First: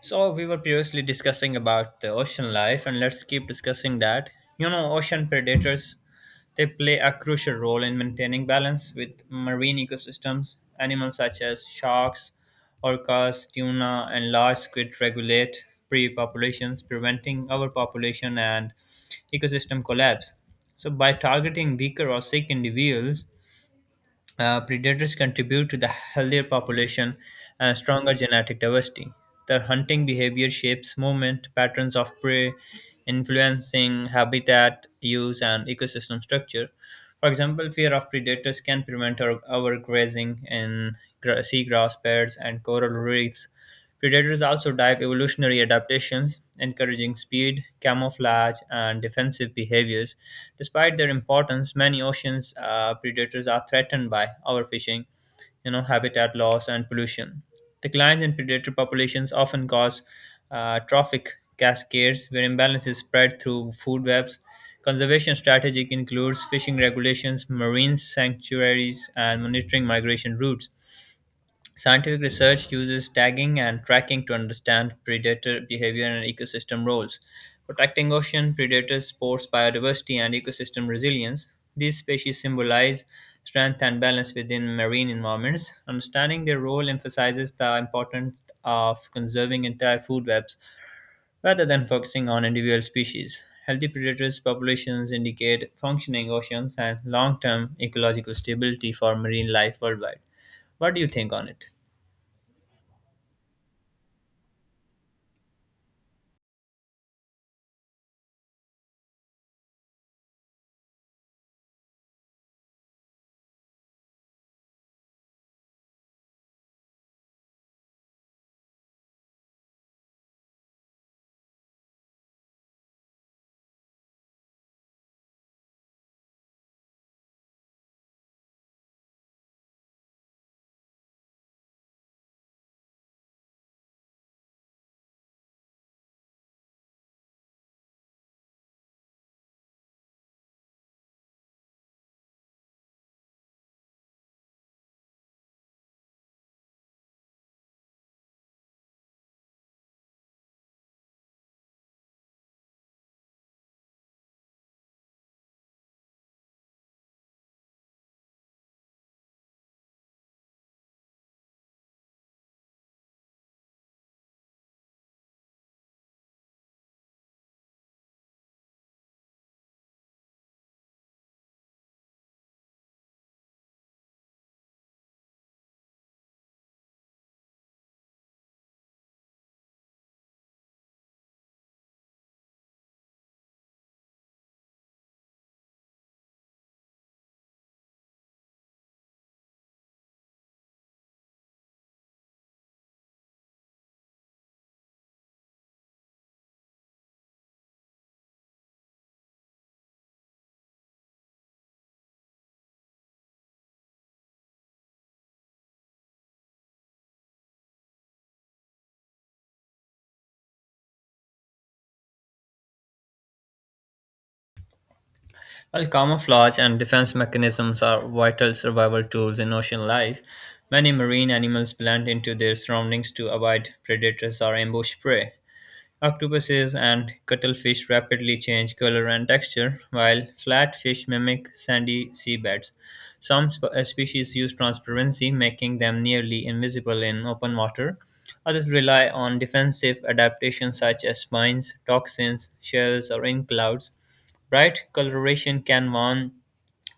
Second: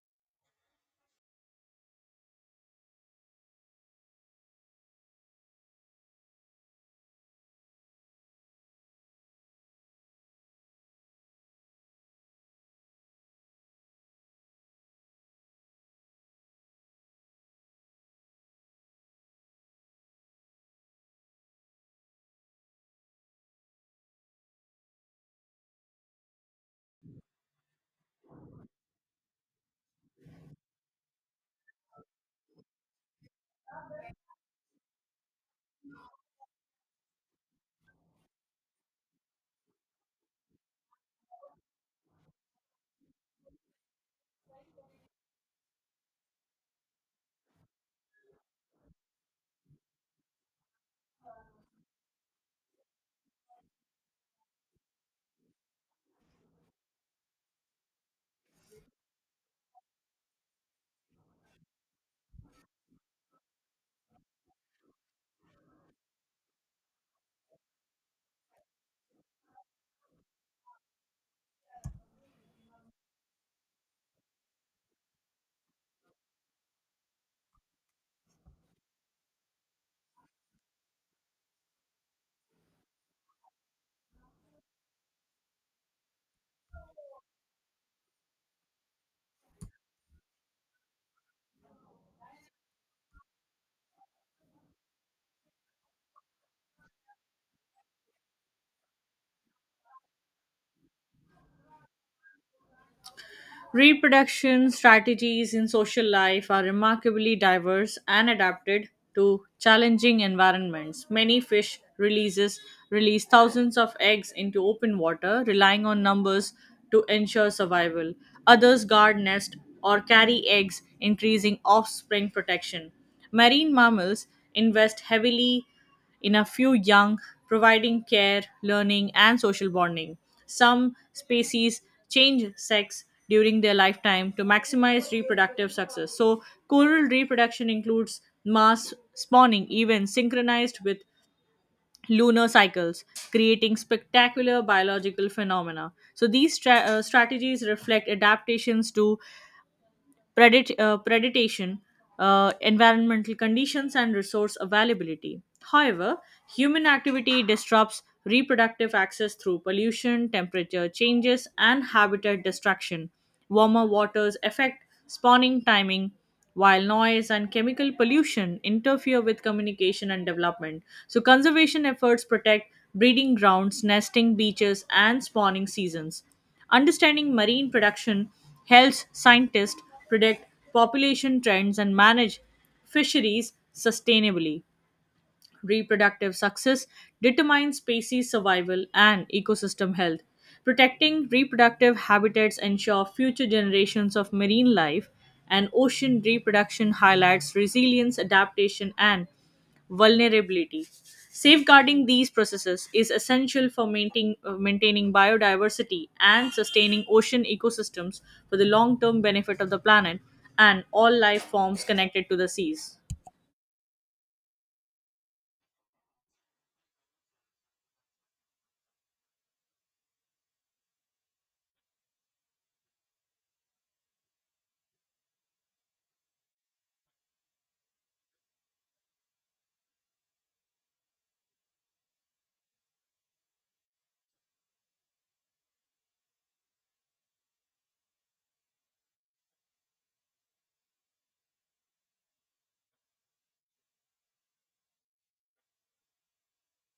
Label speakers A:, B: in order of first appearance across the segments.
A: So we were previously discussing about the ocean life, and let's keep discussing that. You know, ocean predators they play a crucial role in maintaining balance with marine ecosystems. Animals such as sharks, orcas, tuna, and large squid regulate prey populations, preventing overpopulation and ecosystem collapse. So by targeting weaker or sick individuals, predators contribute to the healthier population and stronger genetic diversity. Their hunting behavior shapes movement, patterns of prey, influencing habitat use and ecosystem structure. For example, fear of predators can prevent overgrazing in seagrass beds and coral reefs. Predators also dive evolutionary adaptations, encouraging speed, camouflage, and defensive behaviors. Despite their importance, many oceans predators are threatened by overfishing, you know, habitat loss, and pollution. Declines in predator populations often cause trophic cascades, where imbalances spread through food webs. Conservation strategy includes fishing regulations, marine sanctuaries, and monitoring migration routes. Scientific research uses tagging and tracking to understand predator behavior and ecosystem roles, protecting ocean predators, supports biodiversity, and ecosystem resilience. These species symbolize strength and balance within marine environments. Understanding their role emphasizes the importance of conserving entire food webs rather than focusing on individual species. Healthy predators populations indicate functioning oceans and long-term ecological stability for marine life worldwide. What do you think on it?
B: Reproduction strategies in social life are remarkably diverse and adapted to challenging environments. Many fish releases release thousands of eggs into open water, relying on numbers to ensure survival. Others guard nest or carry eggs, increasing offspring protection. Marine mammals invest heavily in a few young, providing care, learning, and social bonding. Some species change sex during their lifetime to maximize reproductive success. So, coral reproduction includes mass spawning, even synchronized with lunar cycles, creating spectacular biological phenomena. So, these strategies reflect adaptations to predation, environmental conditions, and resource availability. However, human activity disrupts reproductive access through pollution, temperature changes, and habitat destruction. Warmer waters affect spawning timing, while noise and chemical pollution interfere with communication and development. So, conservation efforts protect breeding grounds, nesting beaches, and spawning seasons. Understanding marine production Health scientists predict population trends and manage fisheries sustainably. Reproductive success determines species survival and ecosystem health. Protecting reproductive habitats ensure future generations of marine life and ocean reproduction highlights resilience, adaptation and vulnerability. Safeguarding these processes is essential for maintaining biodiversity and sustaining ocean ecosystems for the long term benefit of the planet and all life forms connected to the seas.
A: While camouflage and defense mechanisms are vital survival tools in ocean life, many marine animals blend into their surroundings to avoid predators or ambush prey. Octopuses and cuttlefish rapidly change color and texture, while flat fish mimic sandy seabeds. Some species use transparency, making them nearly invisible in open water. Others rely on defensive adaptation such as spines, toxins, shells, or ink clouds. Bright coloration can warn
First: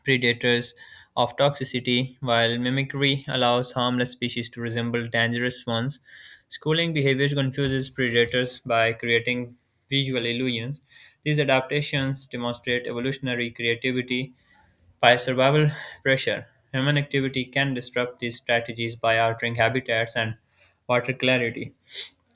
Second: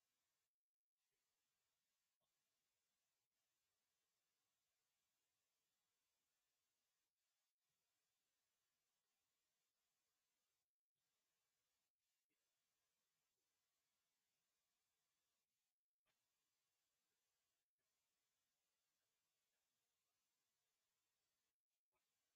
A: predators of toxicity, while mimicry allows harmless species to resemble dangerous ones. Schooling behavior confuses predators by creating visual illusions. These adaptations demonstrate evolutionary creativity by survival pressure. Human activity can disrupt these strategies by altering habitats and water clarity.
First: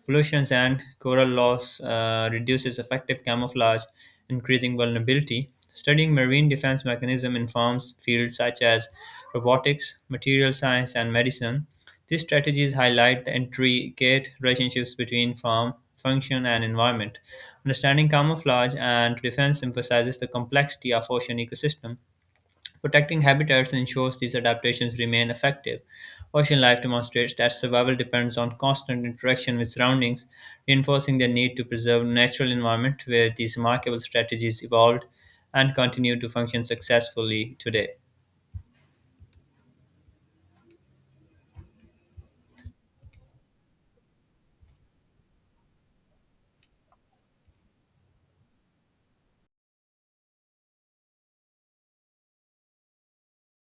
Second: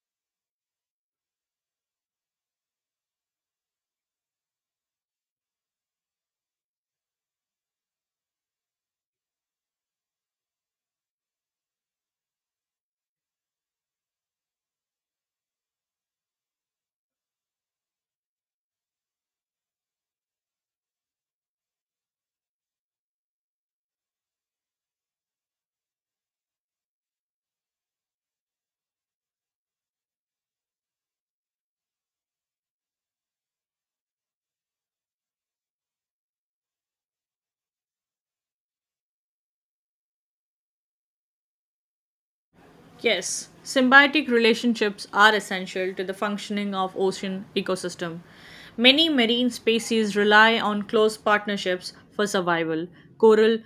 A: Pollutions and coral loss reduces effective camouflage, increasing vulnerability. Studying marine defense mechanism informs fields such as robotics, material science, and medicine. These strategies highlight the intricate relationships between form, function, and environment. Understanding camouflage and defense emphasizes the complexity of ocean ecosystem. Protecting habitats ensures these adaptations remain effective. Ocean life demonstrates that survival depends on constant interaction with surroundings, reinforcing the need to preserve natural environment where these remarkable strategies evolved and continue to function successfully today.
B: Yes, symbiotic relationships are essential to the functioning of ocean ecosystem. Many marine species rely on close partnerships for survival. Coral,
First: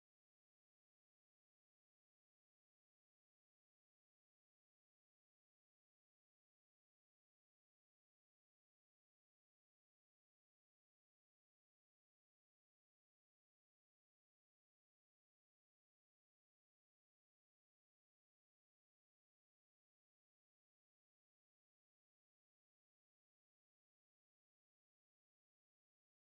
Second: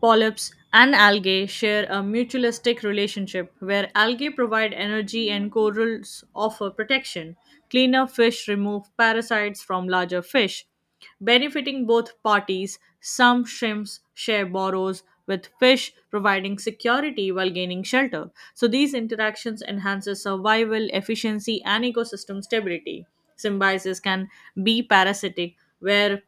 B: polyps, and algae share a mutualistic relationship where algae provide energy and corals offer protection. Cleaner fish remove parasites from larger fish, benefiting both parties. Some shrimps share burrows with fish, providing security while gaining shelter. So these interactions enhances survival, efficiency, and ecosystem stability. Symbiosis can be parasitic, where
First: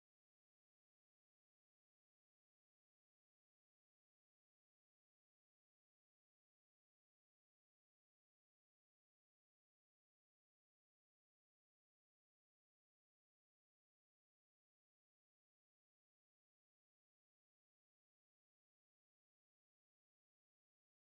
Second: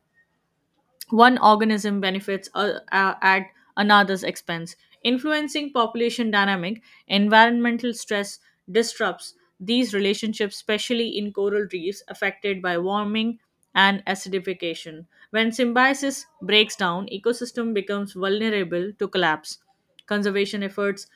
B: one organism benefits at another's expense, influencing population dynamic. Environmental stress disrupts these relationships, especially in coral reefs affected by warming and acidification. When symbiosis breaks down, ecosystem becomes vulnerable to collapse. Conservation efforts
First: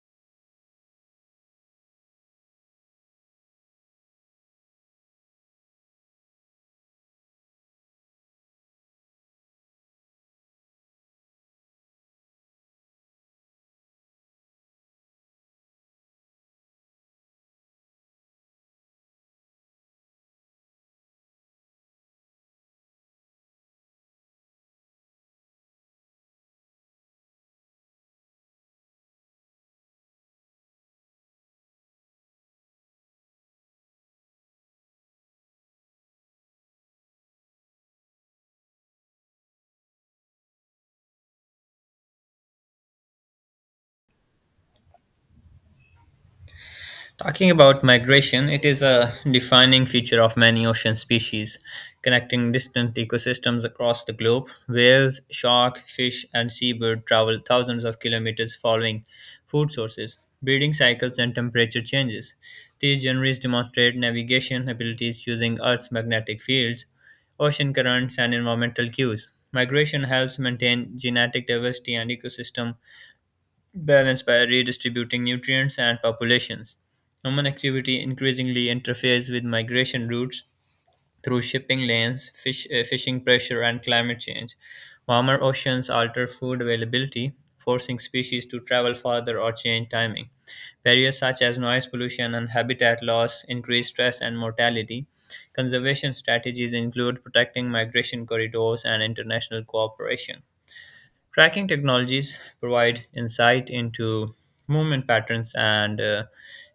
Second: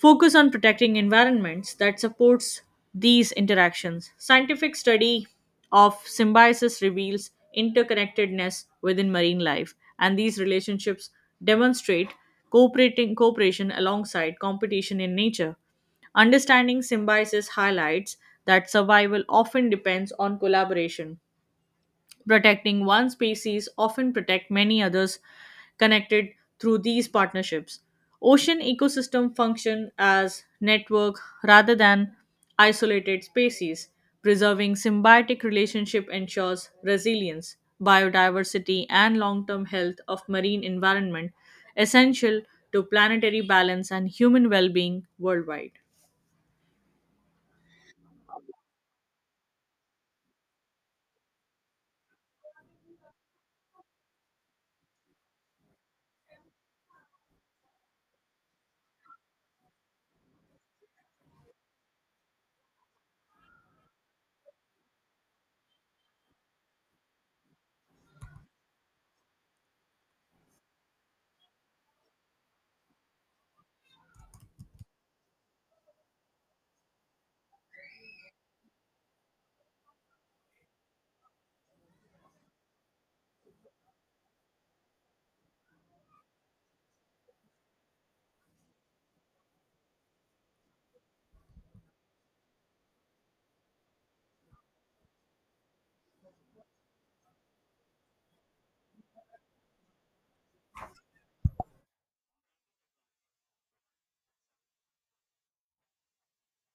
B: focus on protecting environments that supports these interactions. Scientific study of symbiosis reveals interconnectedness within marine life, and these relationships demonstrate cooperating cooperation alongside competition in nature. Understanding symbiosis highlights that survival often depends on collaboration. Protecting one species often protect many others connected through these partnerships. Ocean ecosystem function as network rather than isolated species. Preserving symbiotic relationship ensures resilience, biodiversity and long-term health of marine environment, essential to planetary balance and human well-being worldwide.
A: Talking about migration, it is a defining feature of many ocean species, connecting distant ecosystems across the globe. Whales, shark, fish, and seabird travel thousands of kilometers following food sources, breeding cycles, and temperature changes. These generators demonstrate navigation abilities using Earth's magnetic fields, ocean currents, and environmental cues. Migration helps maintain genetic diversity and ecosystem balance by redistributing nutrients and populations. Human activity increasingly interferes with migration routes through shipping lanes, fishing pressure, and climate change. Warmer oceans alter food availability, forcing species to travel farther or change timing. Barriers such as noise pollution and habitat loss increase stress and mortality. Conservation strategies include protecting migration corridors and international cooperation. Tracking technologies provide insight into movement patterns and uh,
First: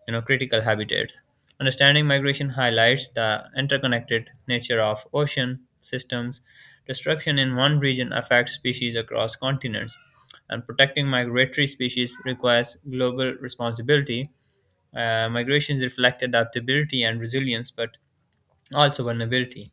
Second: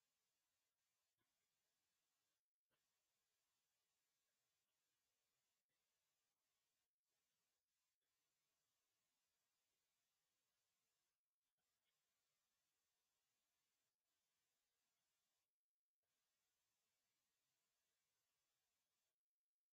A: you know critical habitats. Understanding migration highlights the interconnected nature of ocean systems. Destruction in one region affects species across continents, and protecting migratory species requires global responsibility. Migrations reflect adaptability and resilience, but also, vulnerability.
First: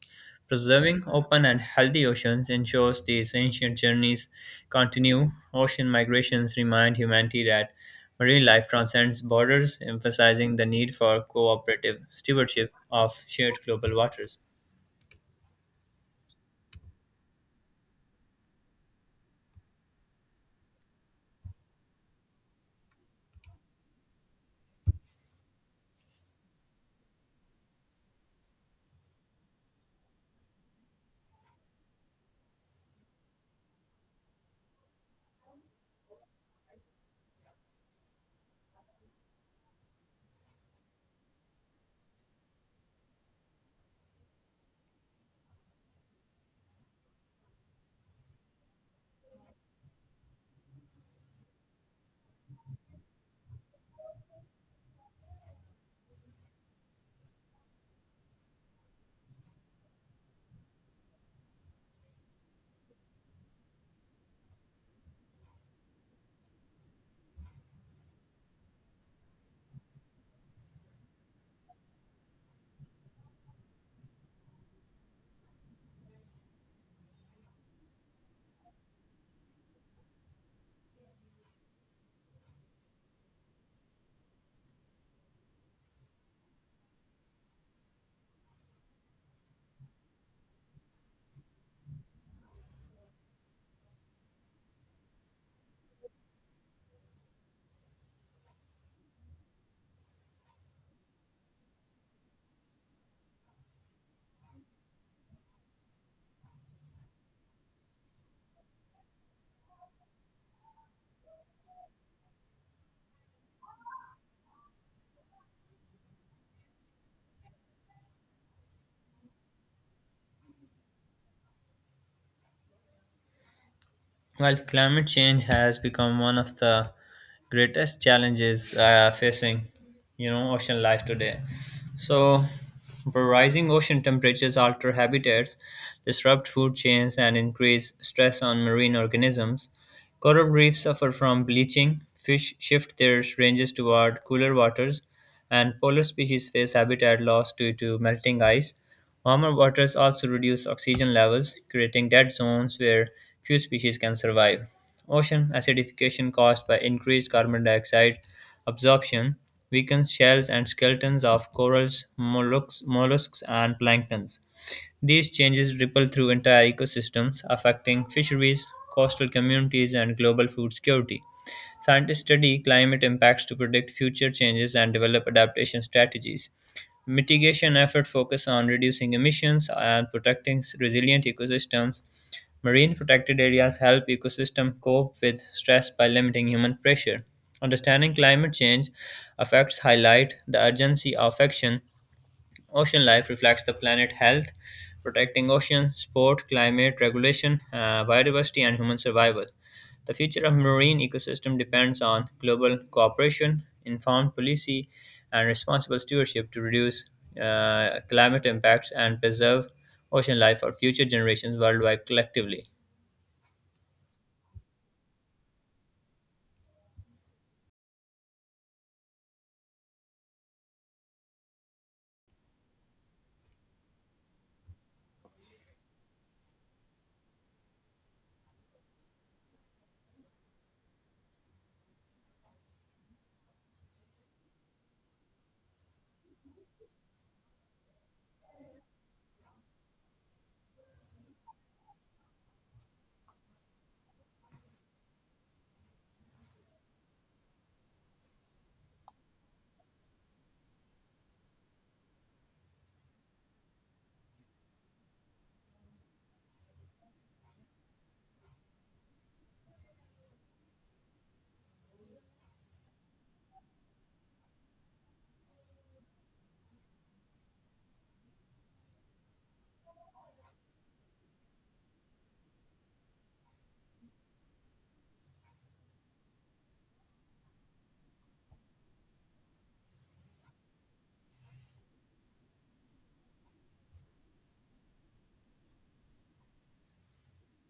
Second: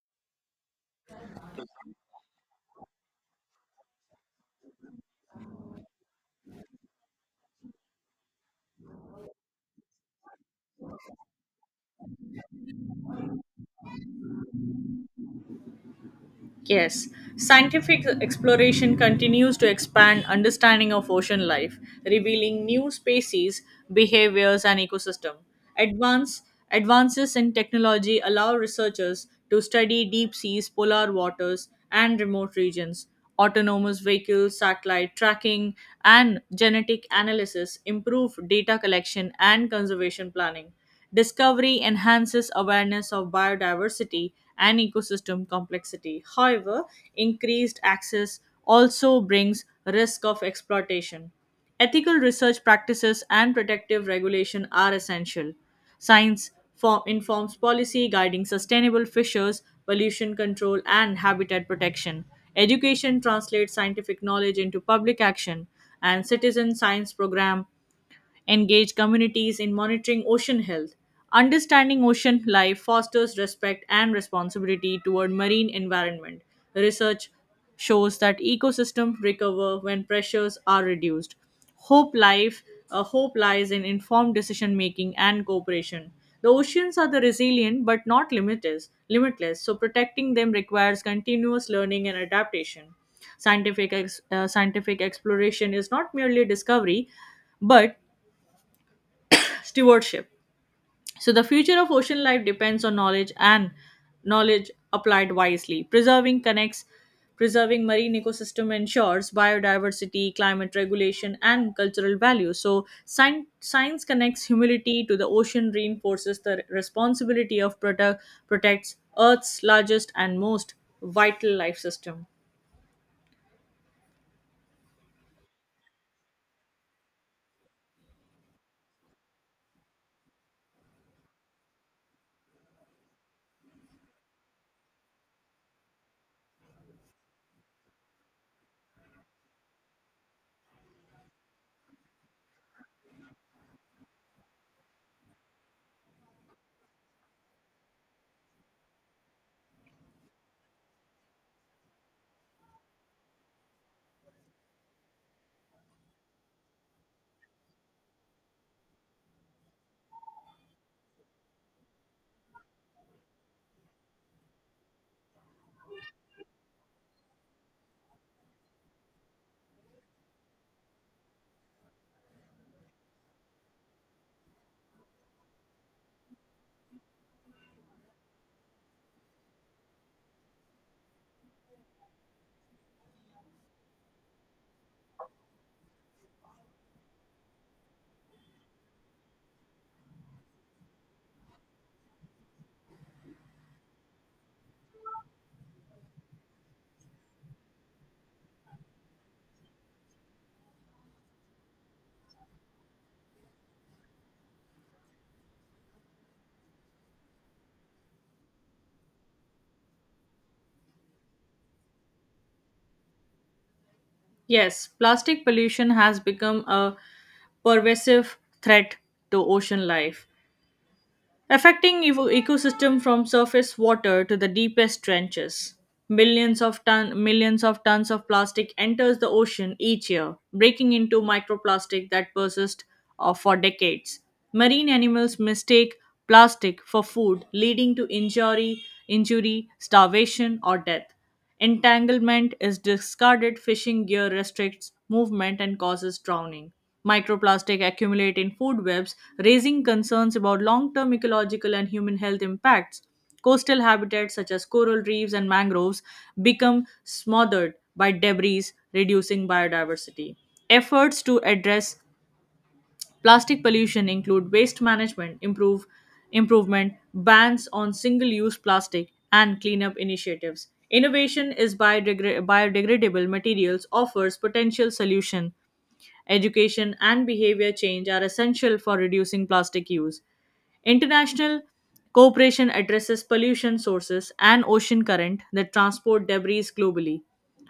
A: Preserving open and healthy oceans ensures these ancient journeys continue. Ocean migrations remind humanity that marine life transcends borders, emphasizing the need for cooperative stewardship of shared global waters.
B: Yes, scientific exploration continues to expand understanding of ocean life, revealing new species, behaviors, and ecosystem. Advance, Advances in technology allow researchers to study deep seas, polar waters, and remote regions. Autonomous vehicles, satellite tracking, and genetic analysis improve data collection and conservation planning. Discovery enhances awareness of biodiversity and ecosystem complexity. However, increased access also brings risk of exploitation. Ethical research practices and protective regulation are essential. Informs policy guiding sustainable fishers, pollution control, and habitat protection. Education translates scientific knowledge into public action, and citizen science program engage communities in monitoring ocean health. Understanding ocean life fosters respect and responsibility toward marine environment. Research shows that ecosystems recover when pressures are reduced. Hope life Hope lies in informed decision making and cooperation. The oceans are the resilient but not limitless, so protecting them requires continuous learning and adaptation. Scientific exploration is not merely discovery, but stewardship. So the future of ocean life depends on knowledge and knowledge applied wisely. Preserving marine ecosystem ensures biodiversity, climate regulation and cultural value. So science connects humility to the ocean, reinforces the responsibility of protects earth's largest and most vital life system.
A: While climate change has become one of the greatest challenges facing, you know, ocean life today. So where rising ocean temperatures alter habitats, disrupt food chains, and increase stress on marine organisms. Coral reefs suffer from bleaching, fish shift their ranges toward cooler waters, and polar species face habitat loss due to melting ice. Warmer waters also reduce oxygen levels, creating dead zones where few species can survive. Ocean acidification caused by increased carbon dioxide absorption weakens shells and skeletons of corals, mollusks and planktons. These changes ripple through entire ecosystems, affecting fisheries, coastal communities, and global food security. Scientists study climate impacts to predict future changes and develop adaptation strategies. Mitigation efforts focus on reducing emissions and protecting resilient ecosystems. Marine protected areas help ecosystem cope with stress by limiting human pressure. Understanding climate change affects highlight the urgency of action. Ocean life reflects the planet health, protecting oceans, sport, climate regulation, biodiversity, and human survival. The future of marine ecosystem depends on global cooperation, informed policy, and responsible stewardship to reduce climate impacts and preserve ocean life for future generations worldwide collectively.
B: Yes, plastic pollution has become a pervasive threat to ocean life, affecting ecosystem from surface water to the deepest trenches. Millions of tons of plastic enters the ocean each year, breaking into microplastic that persist for decades. Marine animals mistake plastic for food, leading to injury, starvation, or death. Entanglement is discarded, fishing gear restricts movement and causes drowning. Microplastic accumulate in food webs, raising concerns about long term ecological and human health impacts. Coastal habitats such as coral reefs and mangroves become smothered by debris, reducing biodiversity. Efforts to address Plastic pollution include waste management, improvement, bans on single-use plastic, and cleanup initiatives. Innovation is biodegradable materials offers potential solution. Education and behavior change are essential for reducing plastic use. International cooperation addresses pollution sources and ocean current that transport debris globally.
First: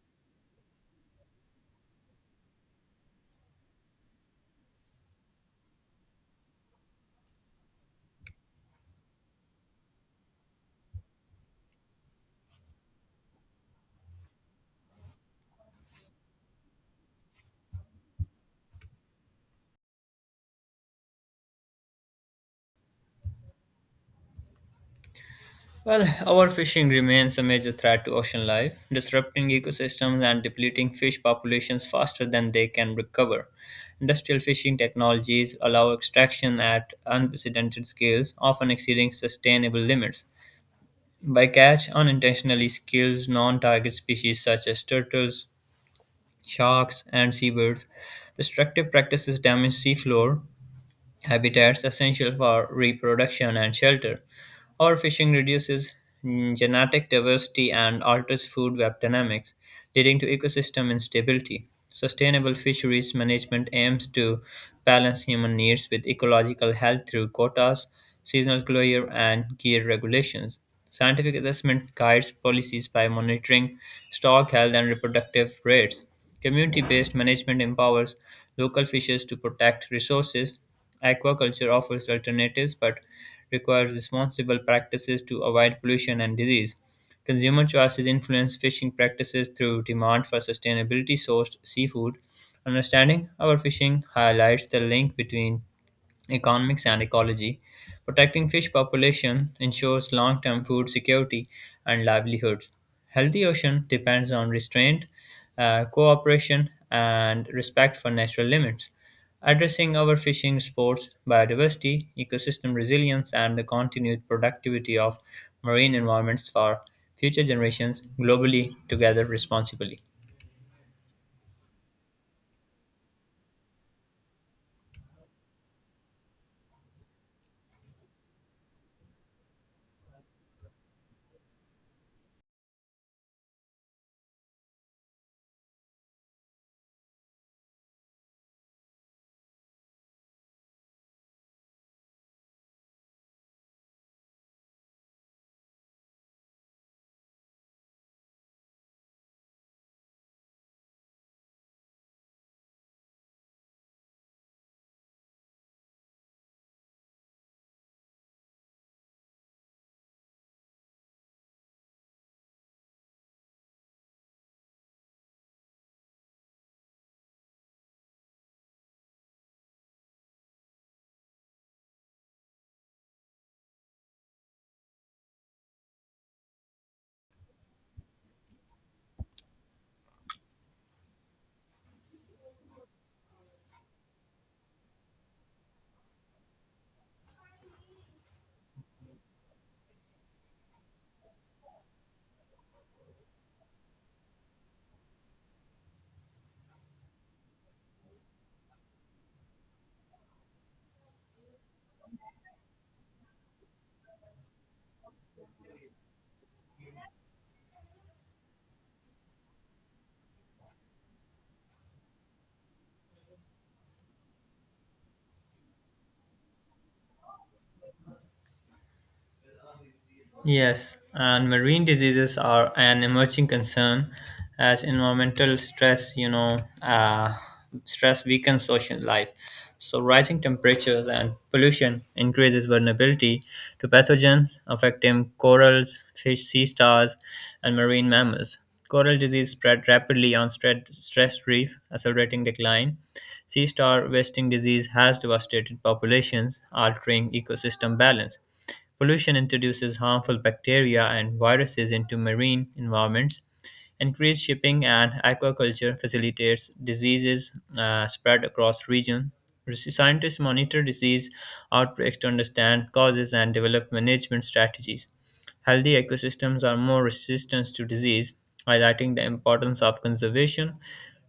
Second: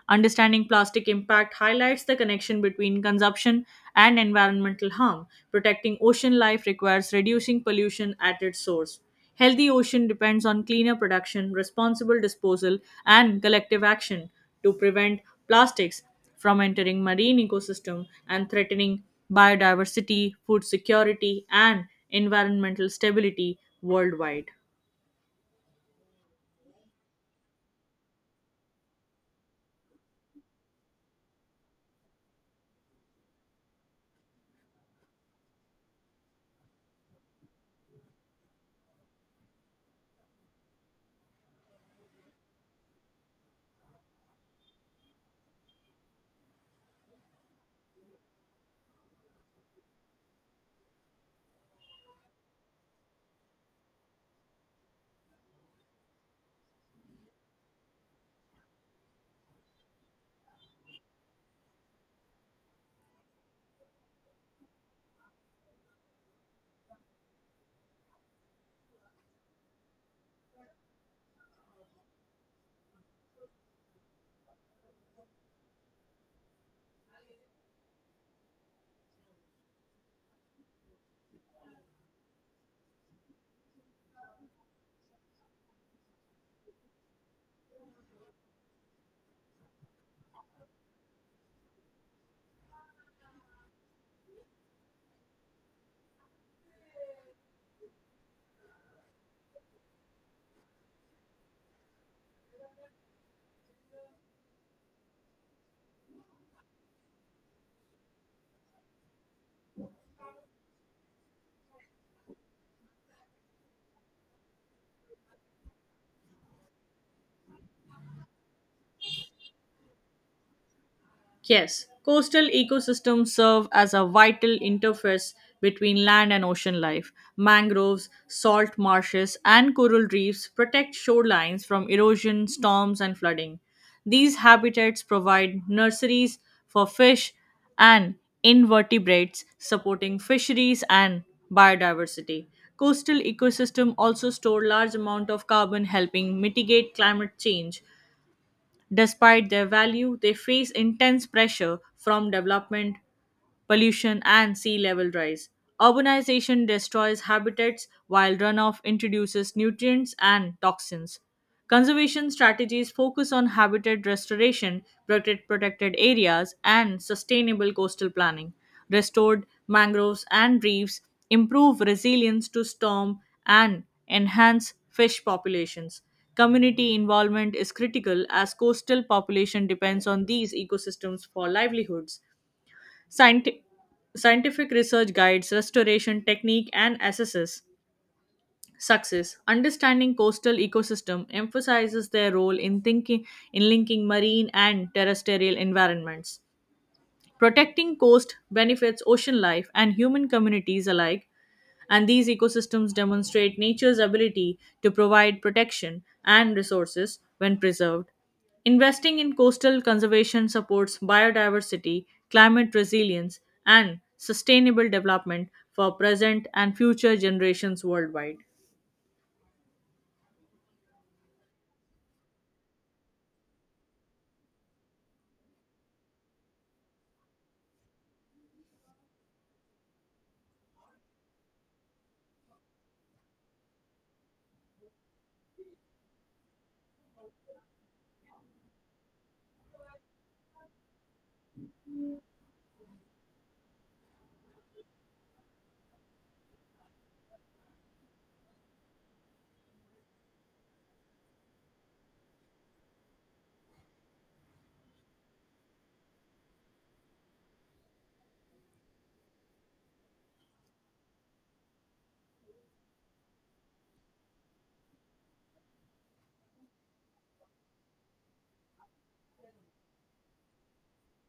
B: Understanding plastic impact highlights the connection between consumption and environmental harm. Protecting ocean life requires reducing pollution at its source. Healthy ocean depends on cleaner production, responsible disposal, and collective action to prevent plastics from entering marine ecosystem and threatening biodiversity, food security, and environmental stability worldwide.
A: Well, overfishing remains a major threat to ocean life, disrupting ecosystems and depleting fish populations faster than they can recover. Industrial fishing technologies allow extraction at unprecedented scales, often exceeding sustainable limits. Bycatch unintentionally kills non target species such as turtles, sharks, and seabirds. Destructive practices damage seafloor, habitats essential for reproduction and shelter. Overfishing reduces genetic diversity and alters food web dynamics, leading to ecosystem instability. Sustainable fisheries management aims to balance human needs with ecological health through quotas, seasonal closure, and gear regulations. Scientific assessment guides policies by monitoring stock health and reproductive rates. Community based management empowers local fishers to protect resources. Aquaculture offers alternatives but requires responsible practices to avoid pollution and disease. Consumer choices influence fishing practices through demand for sustainability sourced seafood. Understanding our fishing highlights the link between economics, and ecology. Protecting fish population ensures long-term food security and livelihoods. Healthy ocean depends on restraint, cooperation, and respect for natural limits. Addressing overfishing supports biodiversity, ecosystem resilience, and the continued productivity of marine environments for future generations globally together responsibly.
B: Yes, coastal ecosystems serve as a vital interface between land and ocean life. Mangroves, salt marshes, and coral reefs protect shorelines from erosion, storms, and flooding. These habitats provide nurseries for fish and invertebrates, supporting fisheries and biodiversity. Coastal ecosystems also store large amount of carbon, helping mitigate climate change. Despite their value, they face intense pressure from development, pollution, and sea level rise. Urbanization destroys habitats while runoff introduces nutrients and toxins. Conservation strategies focus on habitat restoration, protected areas, and sustainable coastal planning. Restored mangroves and reefs improve resilience to storm and enhance fish populations. Community involvement is critical as coastal population depends on these ecosystems for livelihoods. Scienti- Scientific research guides restoration technique and assesses success. Understanding coastal ecosystem emphasizes their role in thinking in linking marine and terrestrial environments. Protecting coast benefits ocean life and human communities alike, and these ecosystems demonstrate nature's ability to provide protection and resources when preserved. Investing in coastal conservation supports biodiversity, climate resilience, and sustainable development for present and future generations worldwide.
A: Yes, and marine diseases are an emerging concern as environmental stress weakens social life. So rising temperatures and pollution increases vulnerability to pathogens affecting corals, fish, sea stars, and marine mammals. Coral disease spread rapidly on stressed reef, accelerating decline. Sea star wasting disease has devastated populations, altering ecosystem balance. Pollution introduces harmful bacteria and viruses into marine environments. Increased shipping and aquaculture facilitates diseases spread across region. Scientists monitor disease outbreaks to understand causes and develop management strategies. Healthy ecosystems are more resistant to disease, highlighting the importance of conservation,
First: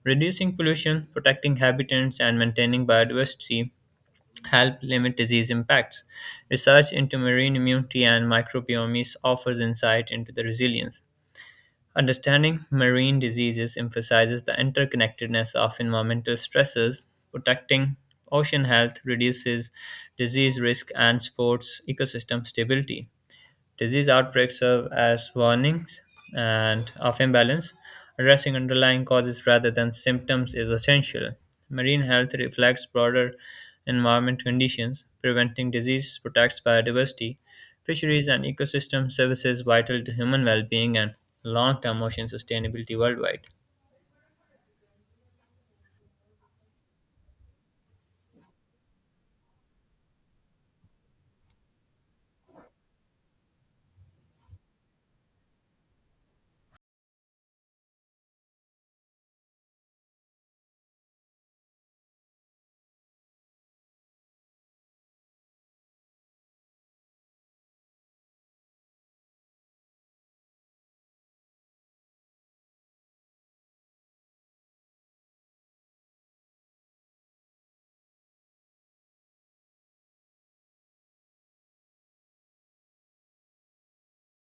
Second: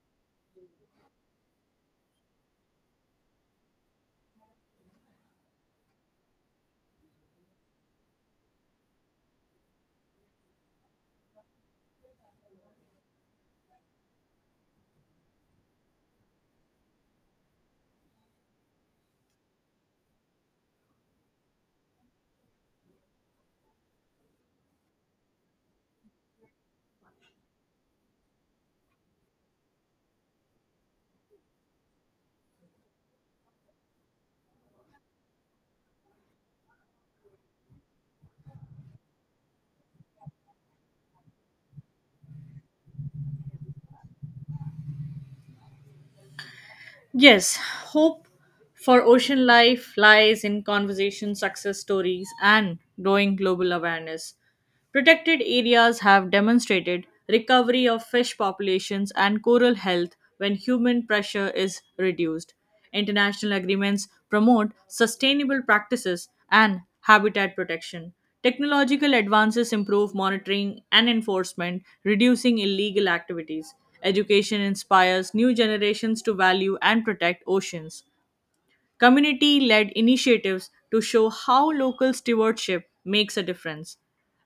A: reducing pollution, protecting habitats, and maintaining biodiversity help limit disease impacts. Research into marine immunity and microbiomes offers insight into the resilience. Understanding marine diseases emphasizes the interconnectedness of environmental stresses. Protecting ocean health reduces disease risk and supports ecosystem stability. Disease outbreaks serve as warnings and of imbalance. Addressing underlying causes rather than symptoms is essential. Marine health reflects broader environment conditions. Preventing disease protects biodiversity. Fisheries and ecosystem services vital to human well-being and long-term ocean sustainability worldwide.
B: Yes, hope for ocean life lies in conversation success stories and growing global awareness. Protected areas have demonstrated recovery of fish populations and coral health when human pressure is reduced. International agreements promote sustainable practices and habitat protection. Technological advances improve monitoring and enforcement, reducing illegal activities. Education inspires new generations to value and protect oceans. Community led initiatives to show how local stewardship makes a difference.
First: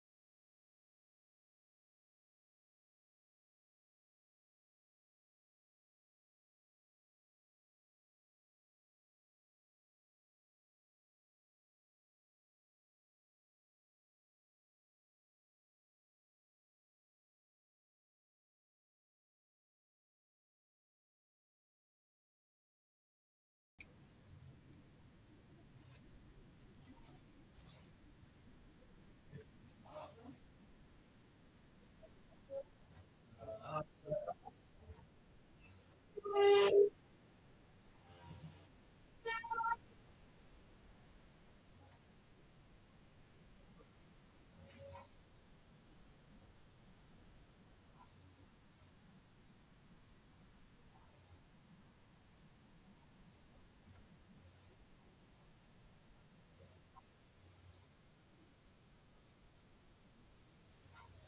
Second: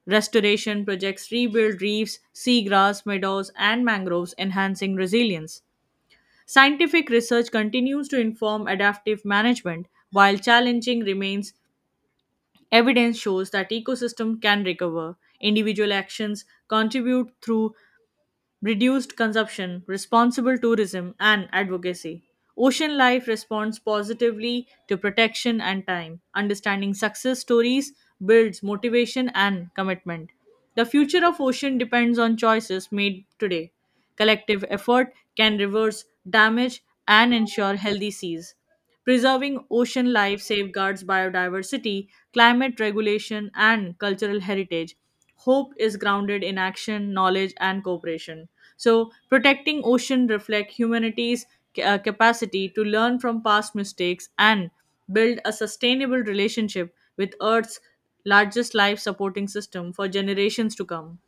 B: Restoration projects rebuild reefs, seagrass, meadows, and mangroves, enhancing resilience. Scientific research continues to inform adaptive management, while challenging remains. Evidence shows that ecosystem can recover. Individual actions contribute through reduced consumption, responsible tourism, and advocacy. Ocean life responds positively to protection and time. Understanding success stories builds motivation and commitment. The future of ocean depends on choices made today. Collective effort can reverse damage and ensure healthy seas. Preserving ocean life safeguards biodiversity, climate regulation, and cultural heritage. Hope is grounded in action, knowledge, and cooperation. So, protecting ocean reflects humanity's capacity to learn from past mistakes and build a sustainable relationship with Earth's largest life supporting system for generations to come.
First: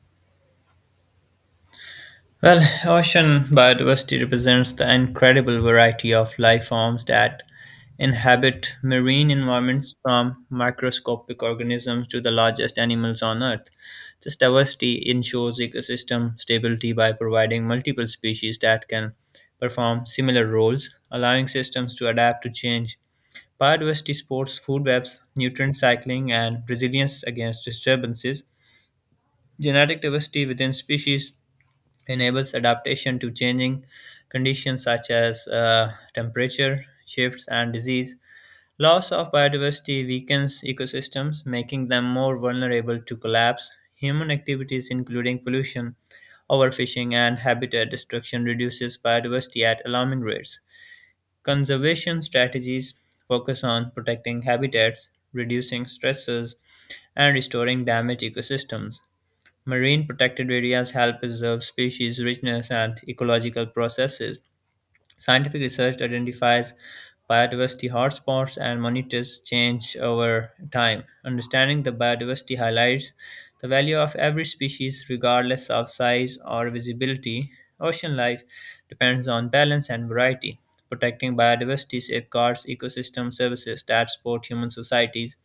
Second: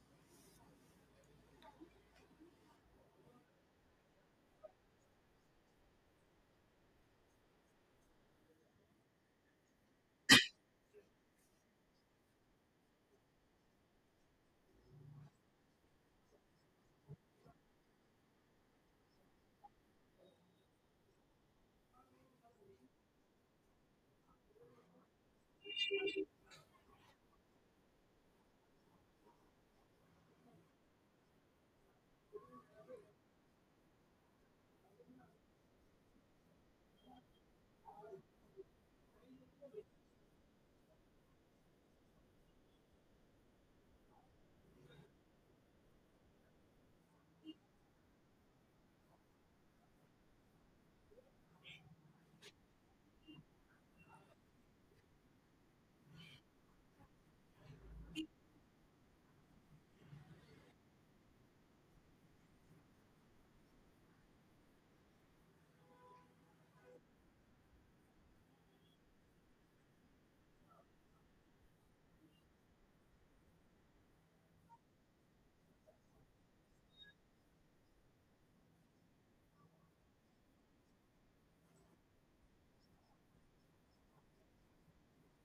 A: Well, ocean biodiversity represents the incredible variety of life forms that inhabit marine environments from microscopic organisms to the largest animals on Earth. This diversity ensures ecosystem stability by providing multiple species that can perform similar roles, allowing systems to adapt to change. Biodiversity supports food webs, nutrient cycling, and resilience against disturbances. Genetic diversity within species enables adaptation to changing conditions such as temperature shifts and disease. Loss of biodiversity weakens ecosystems, making them more vulnerable to collapse. Human activities, including pollution, overfishing, and habitat destruction, reduces biodiversity at alarming rates. Conservation strategies focus on protecting habitats, reducing stresses, and restoring damaged ecosystems. Marine protected areas help preserve species richness and ecological processes. Scientific research identifies biodiversity hotspots and monitors change over time. Understanding the biodiversity highlights the value of every species regardless of size or visibility. Ocean life depends on balance and variety. Protecting biodiversity safeguards ecosystem services that support human societies,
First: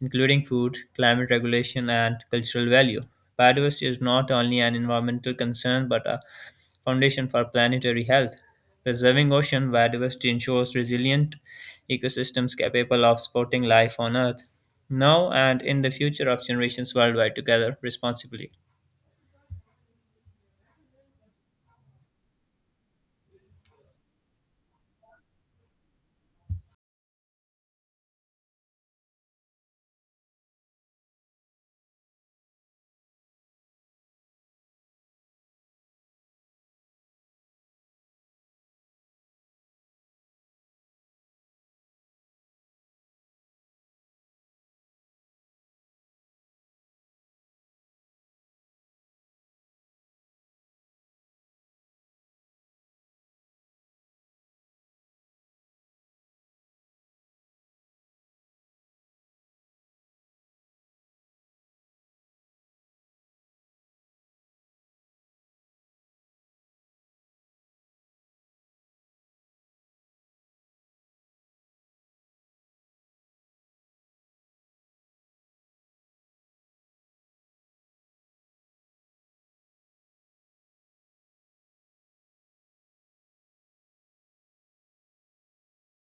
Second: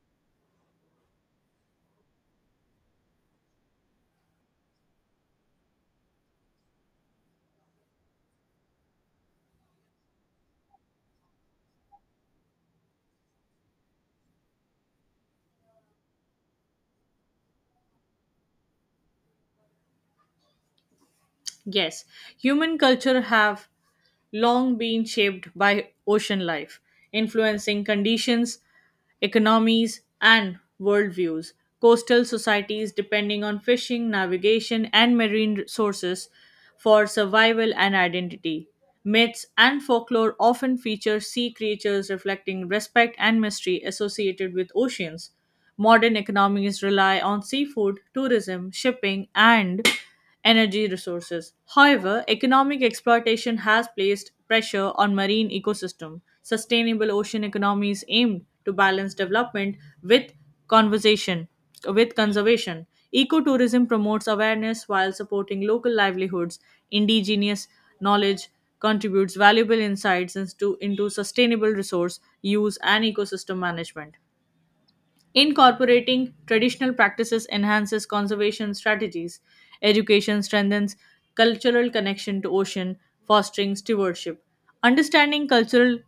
A: including food, climate regulation, and cultural value. Biodiversity is not only an environmental concern but a foundation for planetary health. Preserving ocean biodiversity ensures resilient ecosystems capable of supporting life on Earth now and in the future of generations worldwide together responsibly.
B: Yes, human culture have long been shaped by ocean life, influencing conditions, economies, and worldviews. Coastal societies depending on fishing, navigation, and marine sources for survival and identity. Myths and folklore often feature sea creatures reflecting respect and mystery associated with oceans. Modern economies rely on seafood, tourism, shipping, and energy resources. However, economic exploitation has placed pressure on marine ecosystem. Sustainable ocean economies aim to balance development with conservation. with conservation. Ecotourism promotes awareness while supporting local livelihoods. Indigenous knowledge contributes valuable insights into sustainable resource use and ecosystem management. Incorporating traditional practices enhances conservation strategies. Education strengthens cultural connection to ocean, fostering stewardship. Understanding cultural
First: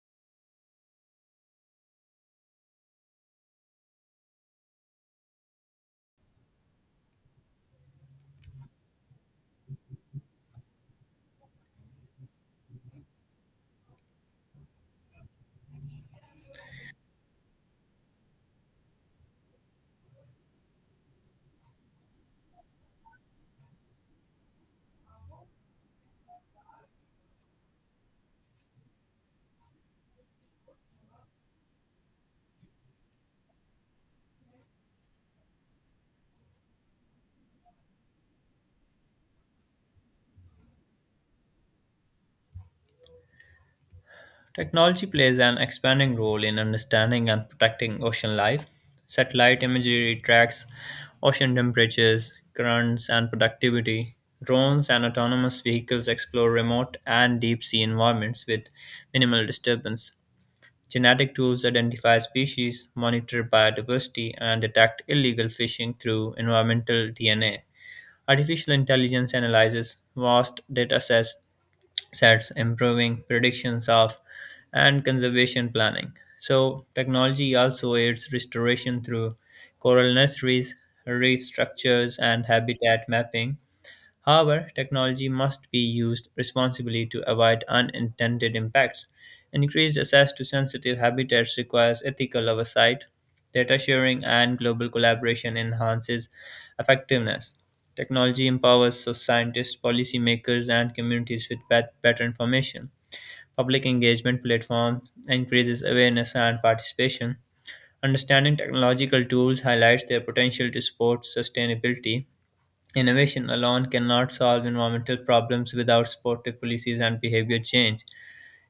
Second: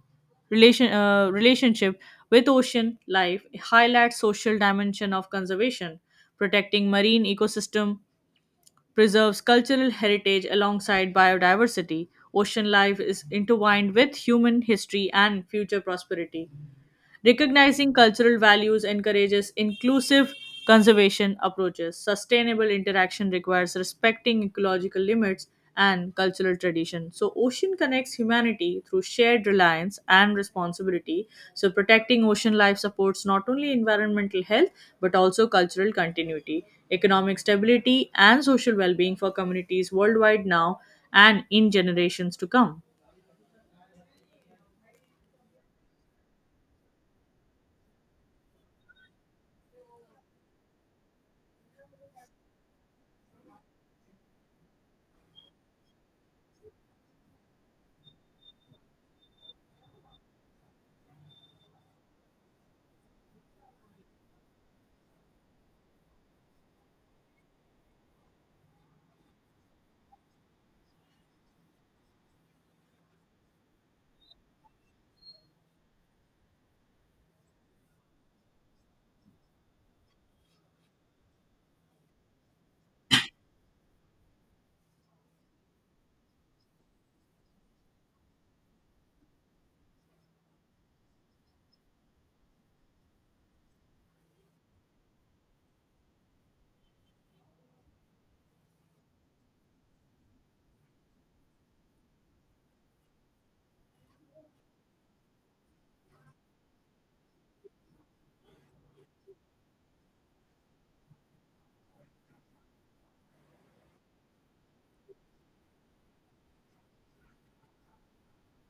B: relationship with ocean life highlights social dimension of conservation. Protecting marine ecosystem preserves cultural heritage alongside biodiversity. Ocean life is intertwined with human history and future prosperity. Recognizing cultural values encourages inclusive conservation approaches. Sustainable interaction requires respecting ecological limits and cultural tradition. So, ocean connects humanity through shared reliance and responsibility. So, protecting ocean life supports not only environmental health but also cultural continuity, economic stability, and social well being for communities worldwide, now and in generations to come.
A: Technology plays an expanding role in understanding and protecting ocean life. Satellite imagery tracks ocean temperatures, currents, and productivity. Drones and autonomous vehicles explore remote and deep sea environments with minimal disturbance. Genetic tools identify species, monitor biodiversity, and detect illegal fishing through environmental DNA. Artificial intelligence analyzes vast data sets, improving predictions of and conservation planning. So, technology also aids restoration through coral nurseries, reef structures, and habitat mapping. However, technology must be used responsibly to avoid unintended impacts. Increased access to sensitive habitats requires ethical oversight. Data sharing and global collaboration enhances effectiveness. Technology empowers scientists, policymakers, and communities with better information. Public engagement platforms increases awareness and participation. Understanding technological tools highlights their potential to support sustainability. Innovation alone cannot solve environmental problems without supportive policies and behavior change.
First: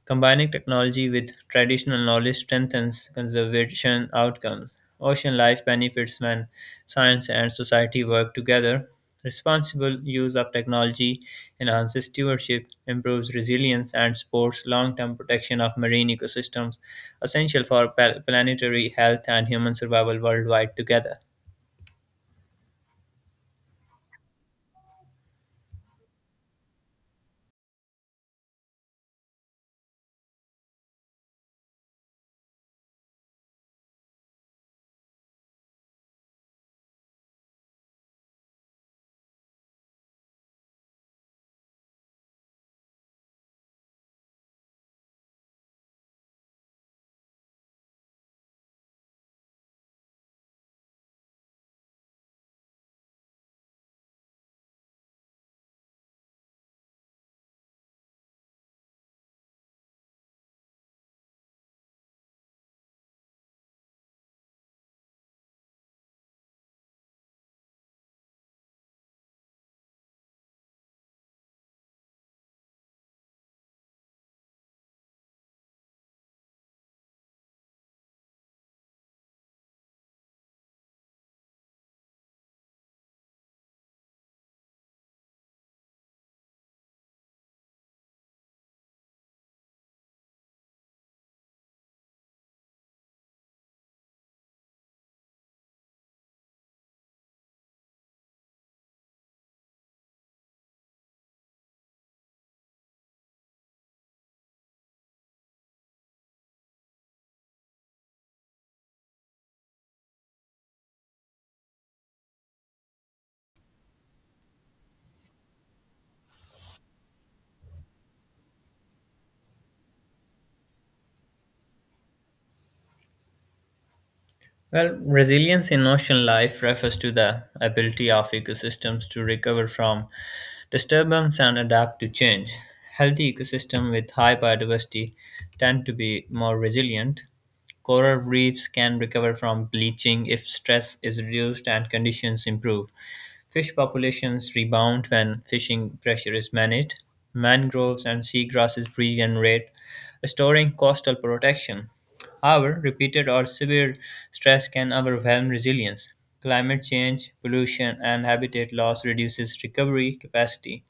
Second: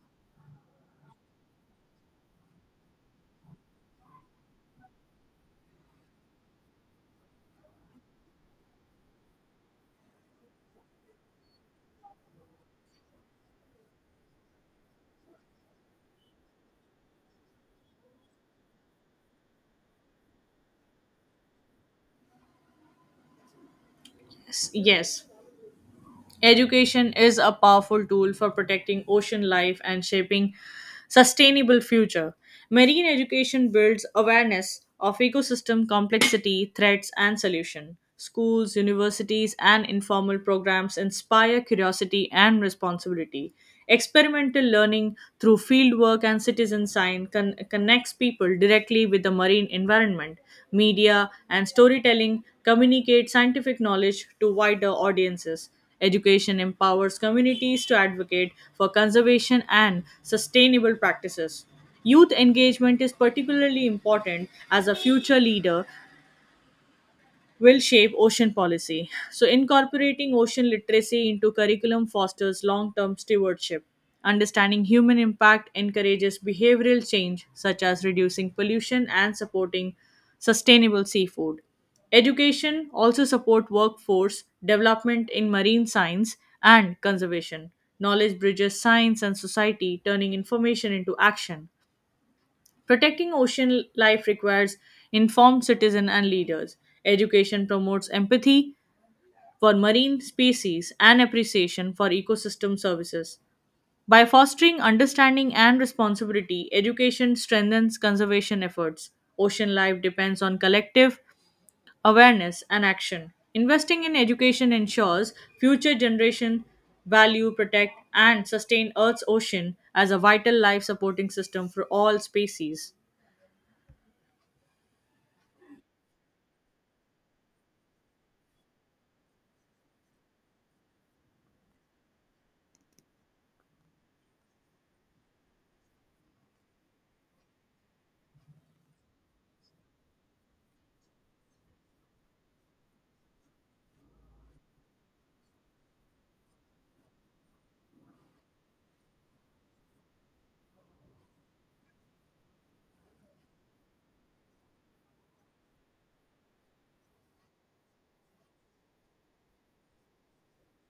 A: Combining technology with traditional knowledge strengthens conservation outcomes. Ocean life benefits when science and society work together. Responsible use of technology enhances stewardship, improves resilience, and supports long term protection of marine ecosystems, essential for planetary health and human survival worldwide together.
B: Yes, education is a powerful tool for protecting ocean life and shaping sustainable future. Marine education builds awareness of ecosystem complexity, threats and solution. Schools, universities and informal programs inspire curiosity and responsibility. Experimental learning through fieldwork and citizen science connects people directly with the marine environment, media, and storytelling communicate scientific knowledge to wider audiences. Education empowers communities to advocate for conservation and sustainable practices. Youth engagement is particularly important as a future leader will shape ocean policy. So, incorporating ocean literacy into curriculum fosters long term stewardship. Understanding human impact encourages behavioral change, such as reducing pollution and supporting sustainable seafood. Education also support workforce development in marine science and conservation. Knowledge bridges science and society, turning information into action. Protecting ocean life requires informed citizens and leaders. Education promotes empathy for marine species and appreciation for ecosystem services. By fostering understanding and responsibility, education strengthens conservation efforts. Ocean life depends on collective awareness and action. Investing in education ensures future generations value, protect, and sustain Earth's ocean as a vital life supporting system for all species.
A: Well, resilience in ocean life refers to the ability of ecosystems to recover from disturbance and adapt to change. Healthy ecosystems with high biodiversity tend to be more resilient. Coral reefs can recover from bleaching if stress is reduced and conditions improve. Fish populations rebound when fishing pressure is managed. Mangroves and seagrasses regenerate, restoring coastal protection. However, repeated or severe stress can overwhelm resilience. Climate change, pollution, and habitat loss reduces recovery capacity.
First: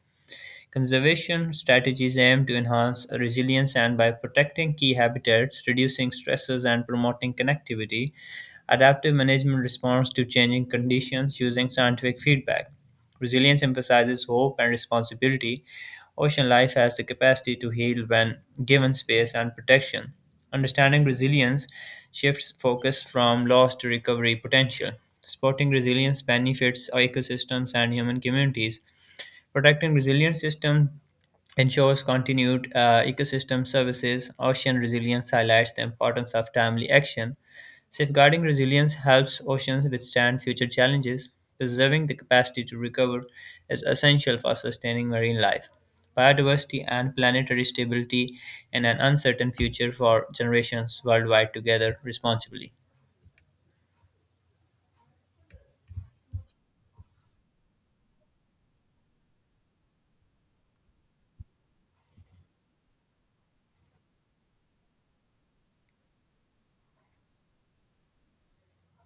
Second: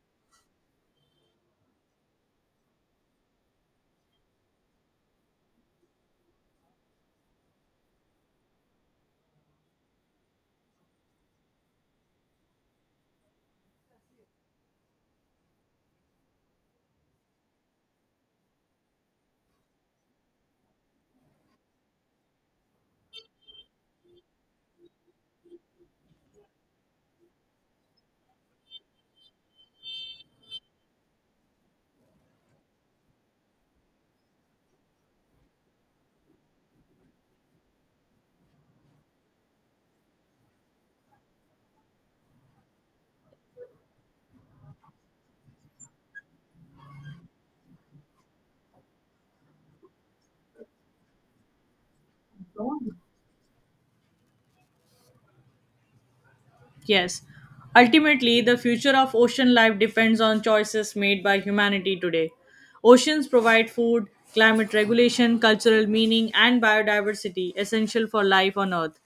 A: Conservation strategies aim to enhance resilience and by protecting key habitats, reducing stresses, and promoting connectivity. Adaptive management responds to changing conditions using scientific feedback. Resilience emphasizes hope and responsibility. Ocean life has the capacity to heal when given space and protection. Understanding resilience shifts focus from loss to recovery potential. Supporting resilience benefits ecosystems and human communities. Protecting resilient systems ensures continued ecosystem services. Ocean resilience highlights the importance of timely action. Safeguarding resilience helps oceans withstand future challenges. Preserving the capacity to recover is essential for sustaining marine life, biodiversity, and planetary stability in an uncertain future for generations worldwide together responsibly.
B: Yes. Ultimately, the future of ocean life depends on choices made by humanity today. Oceans provide food, climate regulation, cultural meaning, and biodiversity essential for life on Earth.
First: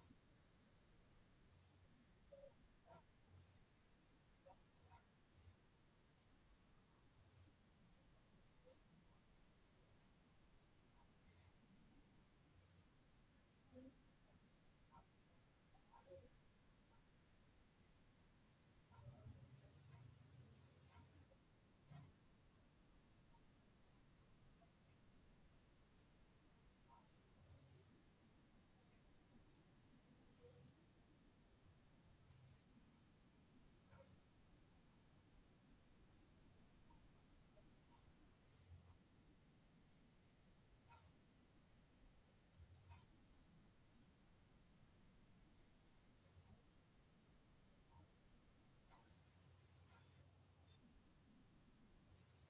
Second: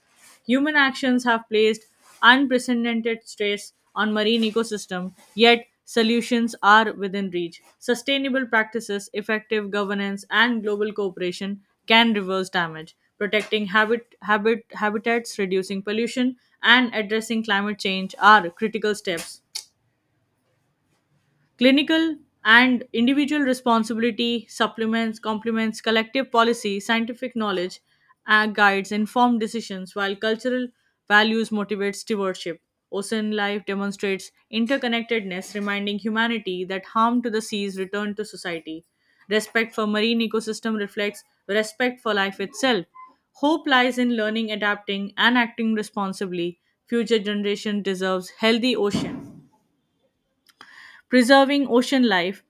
B: Human actions have placed unprecedented stress on marine ecosystem, yet solutions are within reach. Sustainable practices, effective governance, and global cooperation can reverse damage. Protecting habitats, reducing pollution, and addressing climate change are critical steps. Clinical and individual responsibility supplements complements collective policy. Scientific knowledge guides informed decisions, while cultural values motivate stewardship. Ocean life demonstrates interconnectedness, reminding humanity that harm to the seas return to society. Respect for marine ecosystem reflects respect for life itself. Hope lies in learning, adapting and acting responsibly. Future generation deserves healthy ocean. Preserving ocean life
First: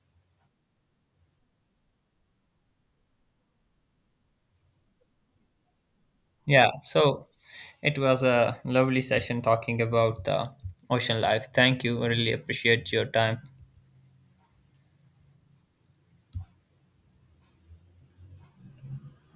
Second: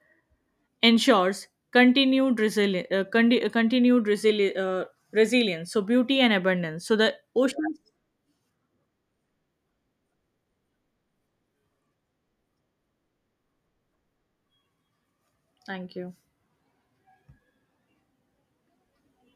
B: ensures continued resili- condi- continued resili- resilience, so beauty and
A: Yeah,
B: abundance so the
A: so
B: oceans.
A: it was a lovely session talking about the ocean life. Thank you. I really appreciate your time.
B: Thank you.